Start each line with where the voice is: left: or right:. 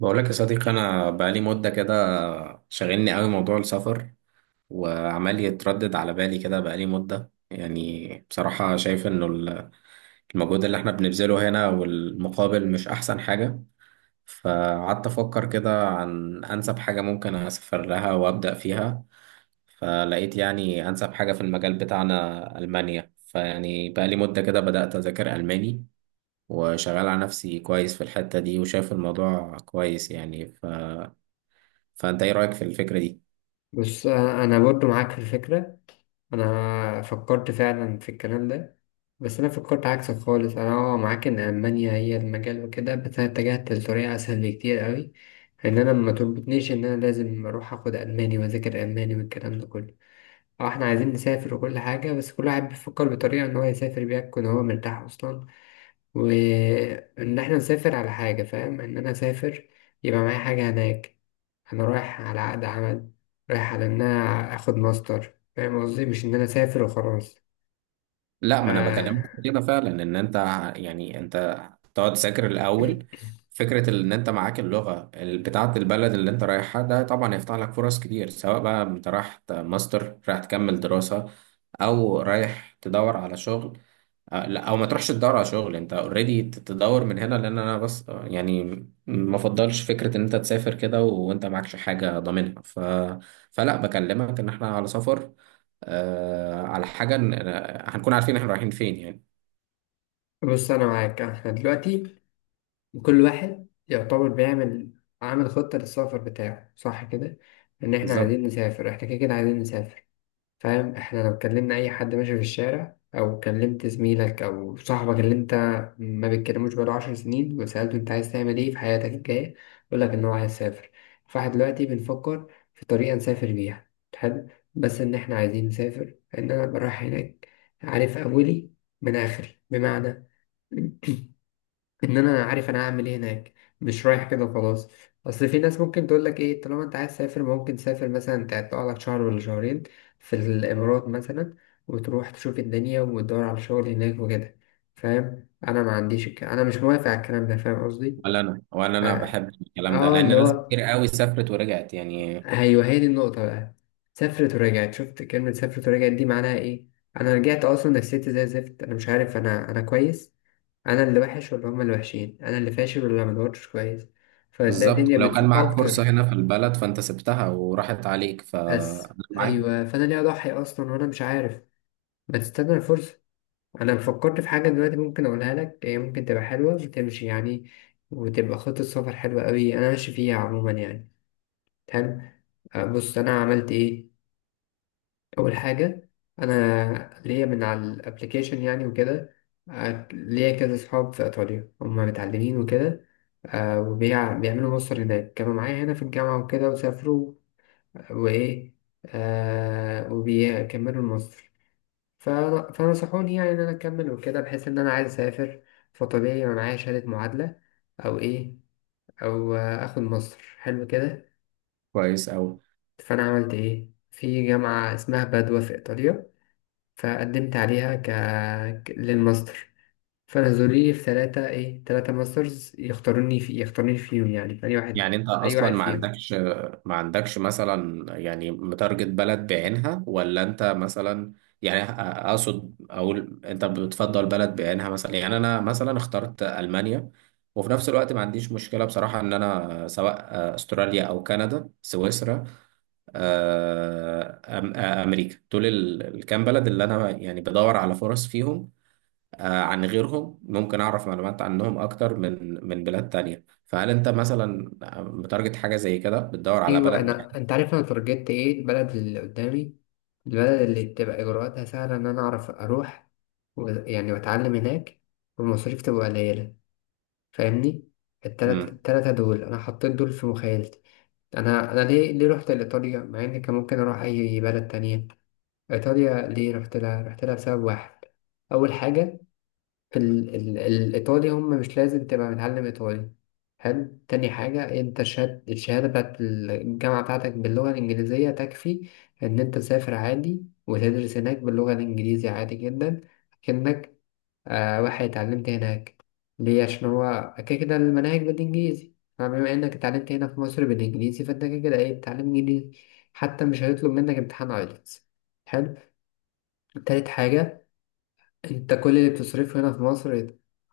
right: بقول لك يا صديقي، انا بقالي مده كده شاغلني قوي موضوع السفر. وعمال يتردد على بالي كده بقالي مده يعني بصراحه شايف انه المجهود اللي احنا بنبذله هنا والمقابل مش احسن حاجه. فقعدت افكر كده عن انسب حاجه ممكن اسافر لها وابدا فيها. فلقيت يعني انسب حاجه في المجال بتاعنا المانيا، فيعني بقالي مده كده بدات اذاكر الماني. وشغال على نفسي كويس في الحتة دي وشايف الموضوع كويس يعني. فانت ايه رايك في الفكره دي؟
left: بص، أنا برضو معاك في الفكره. انا فكرت فعلا في الكلام ده. بس انا فكرت عكسك خالص، انا معاك ان المانيا هي المجال وكده، بس انا اتجهت لطريقه اسهل بكتير قوي، ان انا ما تربطنيش ان انا لازم اروح اخد الماني واذاكر الماني والكلام ده كله. اه احنا عايزين نسافر وكل حاجه، بس كل واحد بيفكر بطريقه ان هو يسافر بيها يكون هو مرتاح اصلا، وإن إحنا نسافر على حاجة. فاهم؟ إن أنا أسافر يبقى معايا حاجة هناك. أنا رايح على عقد عمل، رايح على إن أنا آخد ماستر. فاهم قصدي؟ مش إن أنا أسافر وخلاص.
right: لا، ما انا بكلمك في
left: آه.
right: كده فعلا ان انت، يعني انت تقعد تذاكر الاول. فكره ان انت معاك اللغه بتاعه البلد اللي انت رايحها ده طبعا هيفتح لك فرص كتير، سواء بقى انت رايح ماستر رايح تكمل دراسه او رايح تدور على شغل. لا او ما تروحش تدور على شغل، انت اوريدي تدور من هنا، لان انا بس يعني ما افضلش فكره ان انت تسافر كده وانت معكش حاجه ضامنها فلا بكلمك ان احنا على سفر، على حاجه، هنكون عارفين احنا رايحين فين يعني.
left: بص أنا معاك. إحنا دلوقتي كل واحد يعتبر بيعمل، عامل خطة للسفر بتاعه، صح كده؟ إن إحنا
right: بالظبط.
left: عايزين نسافر، إحنا كده كده عايزين نسافر. فاهم؟ احنا لو كلمنا اي حد ماشي في الشارع، او كلمت زميلك او صاحبك اللي انت ما بتكلموش بقاله 10 سنين، وسألته انت عايز تعمل ايه في حياتك الجاية، يقولك ان هو عايز يسافر. فاحنا دلوقتي بنفكر في طريقة نسافر بيها. حلو. بس ان احنا عايزين نسافر، ان انا أبقى رايح هناك عارف اولي من اخري، بمعنى ان انا عارف انا هعمل ايه هناك، مش رايح كده وخلاص. اصل في ناس ممكن تقول لك ايه، طالما انت عايز تسافر ممكن تسافر مثلا، تقعد لك شهر ولا شهرين في الامارات مثلا، وتروح تشوف الدنيا وتدور على شغل هناك وكده. فاهم؟ انا ما عنديش انا مش موافق على الكلام ده. فاهم قصدي؟
right: ولا انا ولا انا
left: اه.
right: بحب الكلام ده
left: اللي
right: لان ناس
left: هو،
right: كتير قوي سافرت ورجعت يعني.
left: ايوه هي دي النقطه بقى. سافرت ورجعت؟ شفت كلمه سافرت ورجعت دي معناها ايه؟ انا رجعت اصلا نفسيتي زي الزفت، انا مش عارف انا كويس، انا اللي وحش ولا هما اللي وحشين، انا اللي فاشل ولا ما دورتش كويس، فتلاقي
right: بالظبط،
left: الدنيا
right: ولو كان
left: بتسوق
right: معاك فرصه
left: اكتر.
right: هنا في البلد فانت سبتها وراحت عليك، ف أنا
left: بس
right: معاك.
left: ايوه، فانا ليه اضحي اصلا وانا مش عارف؟ ما تستنى الفرصه. انا فكرت في حاجه دلوقتي ممكن اقولها لك، هي ممكن تبقى حلوه وتمشي يعني، وتبقى خطه سفر حلوه قوي انا ماشي فيها عموما يعني. حلو. بص انا عملت ايه. اول حاجه، انا ليا من على الابليكيشن يعني وكده. ليا كذا صحاب في ايطاليا هم متعلمين وكده، بيعملوا ماستر هناك، كانوا معايا هنا في الجامعه وكده وسافروا. وايه، وبيكملوا الماستر. فنصحوني يعني ان انا اكمل وكده، بحيث ان انا عايز اسافر، فطبيعي يبقى معايا شهاده معادله او ايه، او اخد ماستر حلو كده.
right: كويس قوي.
left: فانا عملت ايه؟ في جامعه اسمها بادوا في ايطاليا، فقدمت عليها للماستر. فنزلوا لي في ثلاثة ماسترز، يختاروني فيهم يعني في اي واحد،
right: يعني انت
left: اي
right: اصلا
left: واحد
right: ما
left: فيهم.
right: عندكش ما عندكش مثلا يعني متارجت بلد بعينها ولا انت مثلا، يعني اقصد اقول انت بتفضل بلد بعينها مثلا، يعني انا مثلا اخترت المانيا. وفي نفس الوقت ما عنديش مشكلة بصراحة ان انا سواء استراليا او كندا سويسرا، امريكا دول الكام بلد اللي انا يعني بدور على فرص فيهم عن غيرهم، ممكن أعرف معلومات عنهم أكتر من بلاد تانية. فهل أنت مثلا بتارجت حاجة زي كده بتدور على
left: ايوه،
right: بلد بعيد؟
left: انت عارف انا ترجت ايه؟ البلد اللي قدامي، البلد اللي تبقى اجراءاتها سهلة ان انا اعرف اروح، يعني واتعلم هناك، والمصاريف تبقى قليلة. فاهمني؟
right: امم.
left: التلاتة دول انا حطيت دول في مخيلتي. انا ليه رحت لايطاليا، مع ان كان ممكن اروح اي بلد تانية؟ إيطاليا ليه رحت لها؟ رحت لها بسبب واحد. أول حاجة، في الإيطالي هم مش لازم تبقى متعلم إيطالي. حلو. تاني حاجة، أنت الشهادة بتاعت الجامعة بتاعتك باللغة الإنجليزية تكفي إن أنت تسافر عادي وتدرس هناك باللغة الإنجليزية عادي جدا، كأنك واحد اتعلمت هناك. ليه؟ عشان هو كده كده المناهج بالإنجليزي، فبما إنك اتعلمت هنا في مصر بالإنجليزي فأنت كده كده إيه؟ بتتعلم إنجليزي. حتى مش هيطلب منك امتحان أيلتس. حلو. تالت حاجة، أنت كل اللي بتصرفه هنا في مصر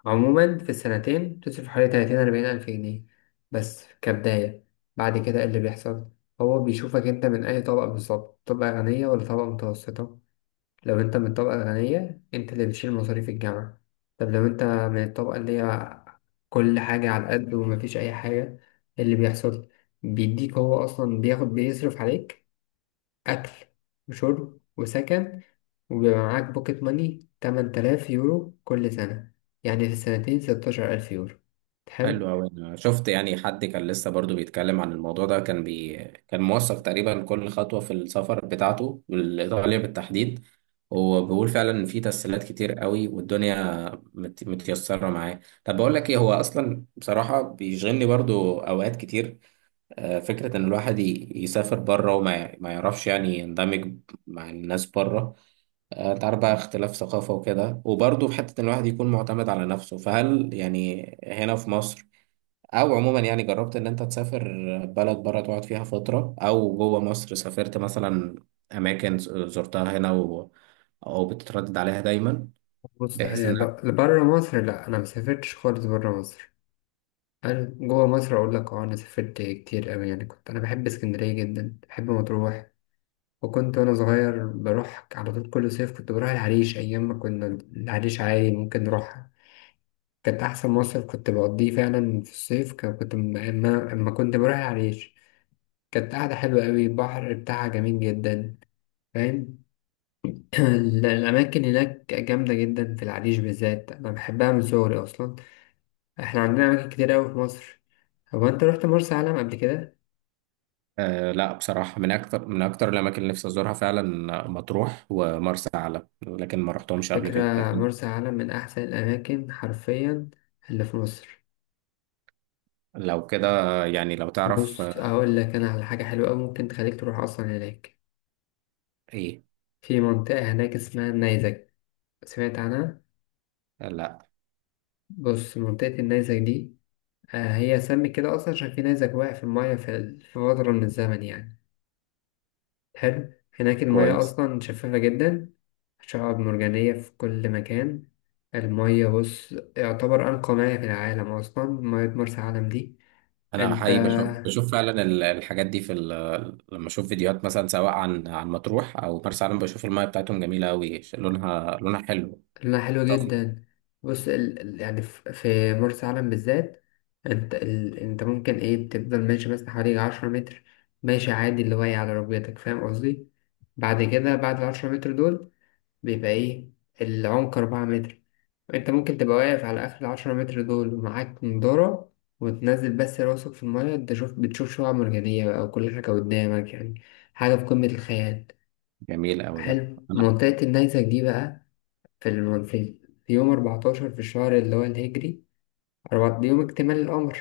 left: عموما في السنتين بتصرف حوالي تلاتين أربعين ألف جنيه، بس كبداية. بعد كده إيه اللي بيحصل؟ هو بيشوفك أنت من أي طبقة بالظبط، طبقة غنية ولا طبقة متوسطة. لو أنت من الطبقة الغنية أنت اللي بتشيل مصاريف الجامعة. طب لو أنت من الطبقة اللي هي كل حاجة على قد ومفيش أي حاجة، إيه اللي بيحصل؟ بيديك، هو أصلا بيصرف عليك أكل وشرب وسكن، وبيبقى معاك بوكيت ماني 8000 يورو كل سنة، يعني في السنتين 16,000 يورو.
right: حلو
left: حلو.
right: أوي. أنا شفت يعني حد كان لسه برضو بيتكلم عن الموضوع ده كان كان موثق تقريبا كل خطوة في السفر بتاعته والإيطالية بالتحديد. وبيقول فعلا إن في تسهيلات كتير قوي والدنيا متيسرة معاه. طب بقول لك إيه، هو أصلا بصراحة بيشغلني برضو أوقات كتير فكرة إن الواحد يسافر بره وما ما يعرفش يعني يندمج مع الناس بره. أنت عارف بقى اختلاف ثقافة وكده، وبرضه في حتة إن الواحد يكون معتمد على نفسه. فهل يعني هنا في مصر أو عموما، يعني جربت إن أنت تسافر بلد بره تقعد فيها فترة، أو جوه مصر سافرت مثلا أماكن زرتها هنا أو بتتردد عليها دايما،
left: بص يعني،
right: بحيث إن
left: لبرا مصر لا، أنا مسافرتش خالص برا مصر. أنا جوا مصر أقول لك، أنا سافرت كتير أوي يعني، كنت أنا بحب اسكندرية جدا، بحب مطروح، وأنا صغير بروح على طول كل صيف. كنت بروح العريش أيام ما كنا، العريش عادي ممكن نروحها. كانت أحسن مصيف كنت بقضيه فعلا في الصيف. كان- كنت م- أما أما كنت بروح العريش، كانت قاعدة حلوة أوي، البحر بتاعها جميل جدا. فاهم؟ الأماكن هناك جامدة جدا، في العريش بالذات أنا بحبها من صغري أصلا. إحنا عندنا أماكن كتير أوي في مصر. هو أنت رحت مرسى علم قبل كده؟
right: آه، لا. بصراحة من أكتر الأماكن اللي نفسي أزورها فعلا مطروح ومرسى علم، لكن ما رحتهمش قبل كده
left: فكرة.
right: لكن.
left: مرسى علم من أحسن الأماكن حرفيا اللي في مصر.
right: لو كده، يعني لو تعرف
left: بص أقول لك أنا على حاجة حلوة أوي ممكن تخليك تروح أصلا هناك.
right: إيه.
left: في منطقة هناك اسمها النيزك. سمعت عنها؟
right: آه، لا.
left: بص منطقة النيزك دي، هي سمت كده أصلا عشان في نيزك واقع في المية في في فترة من الزمن يعني. حلو. هناك المية
right: كويس.
left: أصلا شفافة جدا، شعاب مرجانية في كل مكان. المية بص يعتبر أنقى مياه في العالم أصلا، مية مرسى علم دي.
right: أنا
left: أنت،
right: حقيقي بشوف فعلا الحاجات دي في لما أشوف فيديوهات مثلا سواء عن مطروح أو مرسى علم، بشوف المايه بتاعتهم جميلة أوي، لونها حلو.
left: لونها حلو
right: صافي.
left: جدا. بص يعني في مرسى علم بالذات، أنت أنت ممكن تفضل ماشي مثلا حوالي 10 متر، ماشي عادي اللي واقع على ركبتك. فاهم قصدي؟ بعد كده، بعد ال10 متر دول بيبقى إيه؟ العمق 4 متر. أنت ممكن تبقى واقف على آخر ال10 متر دول ومعاك نضارة، وتنزل بس راسك في المية، أنت بتشوف شعاب مرجانية بقى وكل حاجة قدامك يعني، حاجة في قمة الخيال.
right: جميل أوي ده.
left: حلو،
right: أنا.
left: منطقة النيزك دي بقى، في, الم... في, في يوم 14 في الشهر اللي هو الهجري، أربعة دي يوم اكتمال القمر.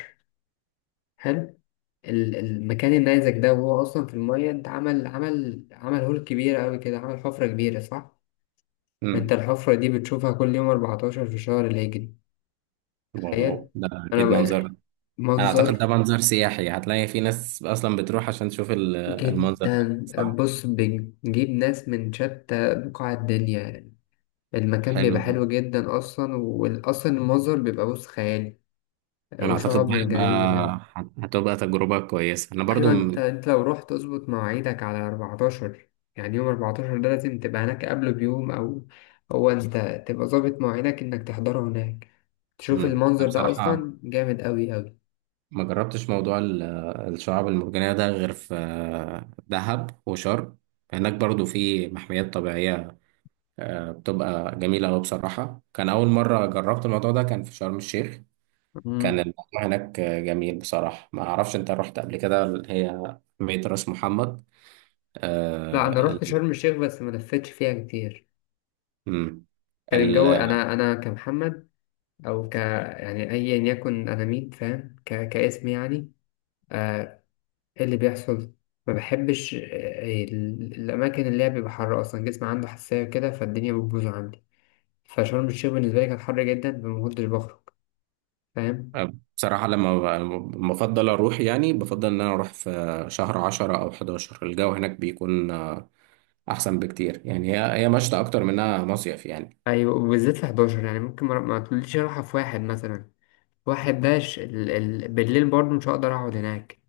left: حلو. المكان النيزك ده وهو أصلا في المية، أنت عمل هول كبير أوي كده، عمل حفرة كبيرة، صح؟ انت
right: مم.
left: الحفرة دي بتشوفها كل يوم 14 في شهر الهجري. تخيل.
right: واو، ده
left: انا
right: أكيد منظر.
left: بقى،
right: أنا أعتقد
left: منظر
right: ده منظر سياحي، هتلاقي في ناس أصلا بتروح عشان تشوف المنظر ده
left: جدا.
right: صح؟
left: بص بنجيب ناس من شتى بقاع الدنيا، المكان
right: حلو.
left: بيبقى حلو جدا اصلا، واصلا المنظر بيبقى بص خيالي،
right: انا اعتقد
left: وشعاب مرجانية.
right: هتبقى تجربة كويسة، انا برضو
left: ايوه، انت انت لو رحت اظبط مواعيدك على 14، يعني يوم 14 ده لازم تبقى هناك قبله بيوم، او هو انت تبقى ظابط مواعيدك انك تحضره هناك تشوف المنظر
right: انا
left: ده،
right: بصراحة
left: اصلا جامد قوي
right: ما جربتش موضوع الشعاب المرجانية ده غير في دهب وشرم. هناك برضو في محميات طبيعية بتبقى جميلة أوي. بصراحة كان أول مرة جربت الموضوع ده كان في شرم الشيخ.
left: قوي.
right: كان الموضوع هناك جميل. بصراحة ما أعرفش أنت رحت قبل كده اللي هي محمية راس محمد
left: لا، انا
right: آه،
left: رحت
right: ال-
left: شرم الشيخ بس ما لفتش فيها كتير.
right: م.
left: كان الجو، انا كمحمد، او ك، يعني ايا يكن انا مين، فاهم؟ كاسم يعني. آه. إيه اللي بيحصل؟ ما بحبش الاماكن اللي هي بيبقى حر، اصلا جسمي عنده حساسيه كده فالدنيا بتبوظ عندي. فشرم الشيخ بالنسبه لي كان حر جدا، فما كنتش بخرج. فاهم؟
right: بصراحة لما بفضل أروح، يعني بفضل إن أنا أروح في شهر 10 أو 11، الجو هناك بيكون أحسن بكتير، يعني هي مشتى أكتر منها مصيف يعني.
left: ايوه، وبالذات في 11، يعني ممكن ما تقوليش اروحها في واحد مثلا، واحد داش، بالليل برضه مش هقدر اقعد هناك.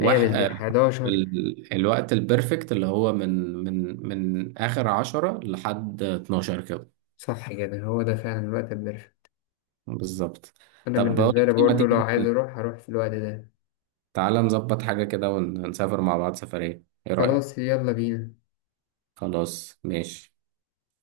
left: هي بالذات
right: آه،
left: 11.
right: الوقت البرفكت اللي هو من آخر 10 لحد 12 كده.
left: صح كده، هو ده فعلا الوقت البرفكت.
right: بالظبط.
left: أنا
right: طب بقول
left: بالنسبة لي
right: لك إيه، ما
left: برضه لو
right: تيجي
left: عايز أروح هروح في الوقت ده.
right: تعالى نظبط حاجة كده ونسافر مع بعض سفرية، إيه رأيك؟
left: خلاص، يلا بينا.
right: خلاص ماشي.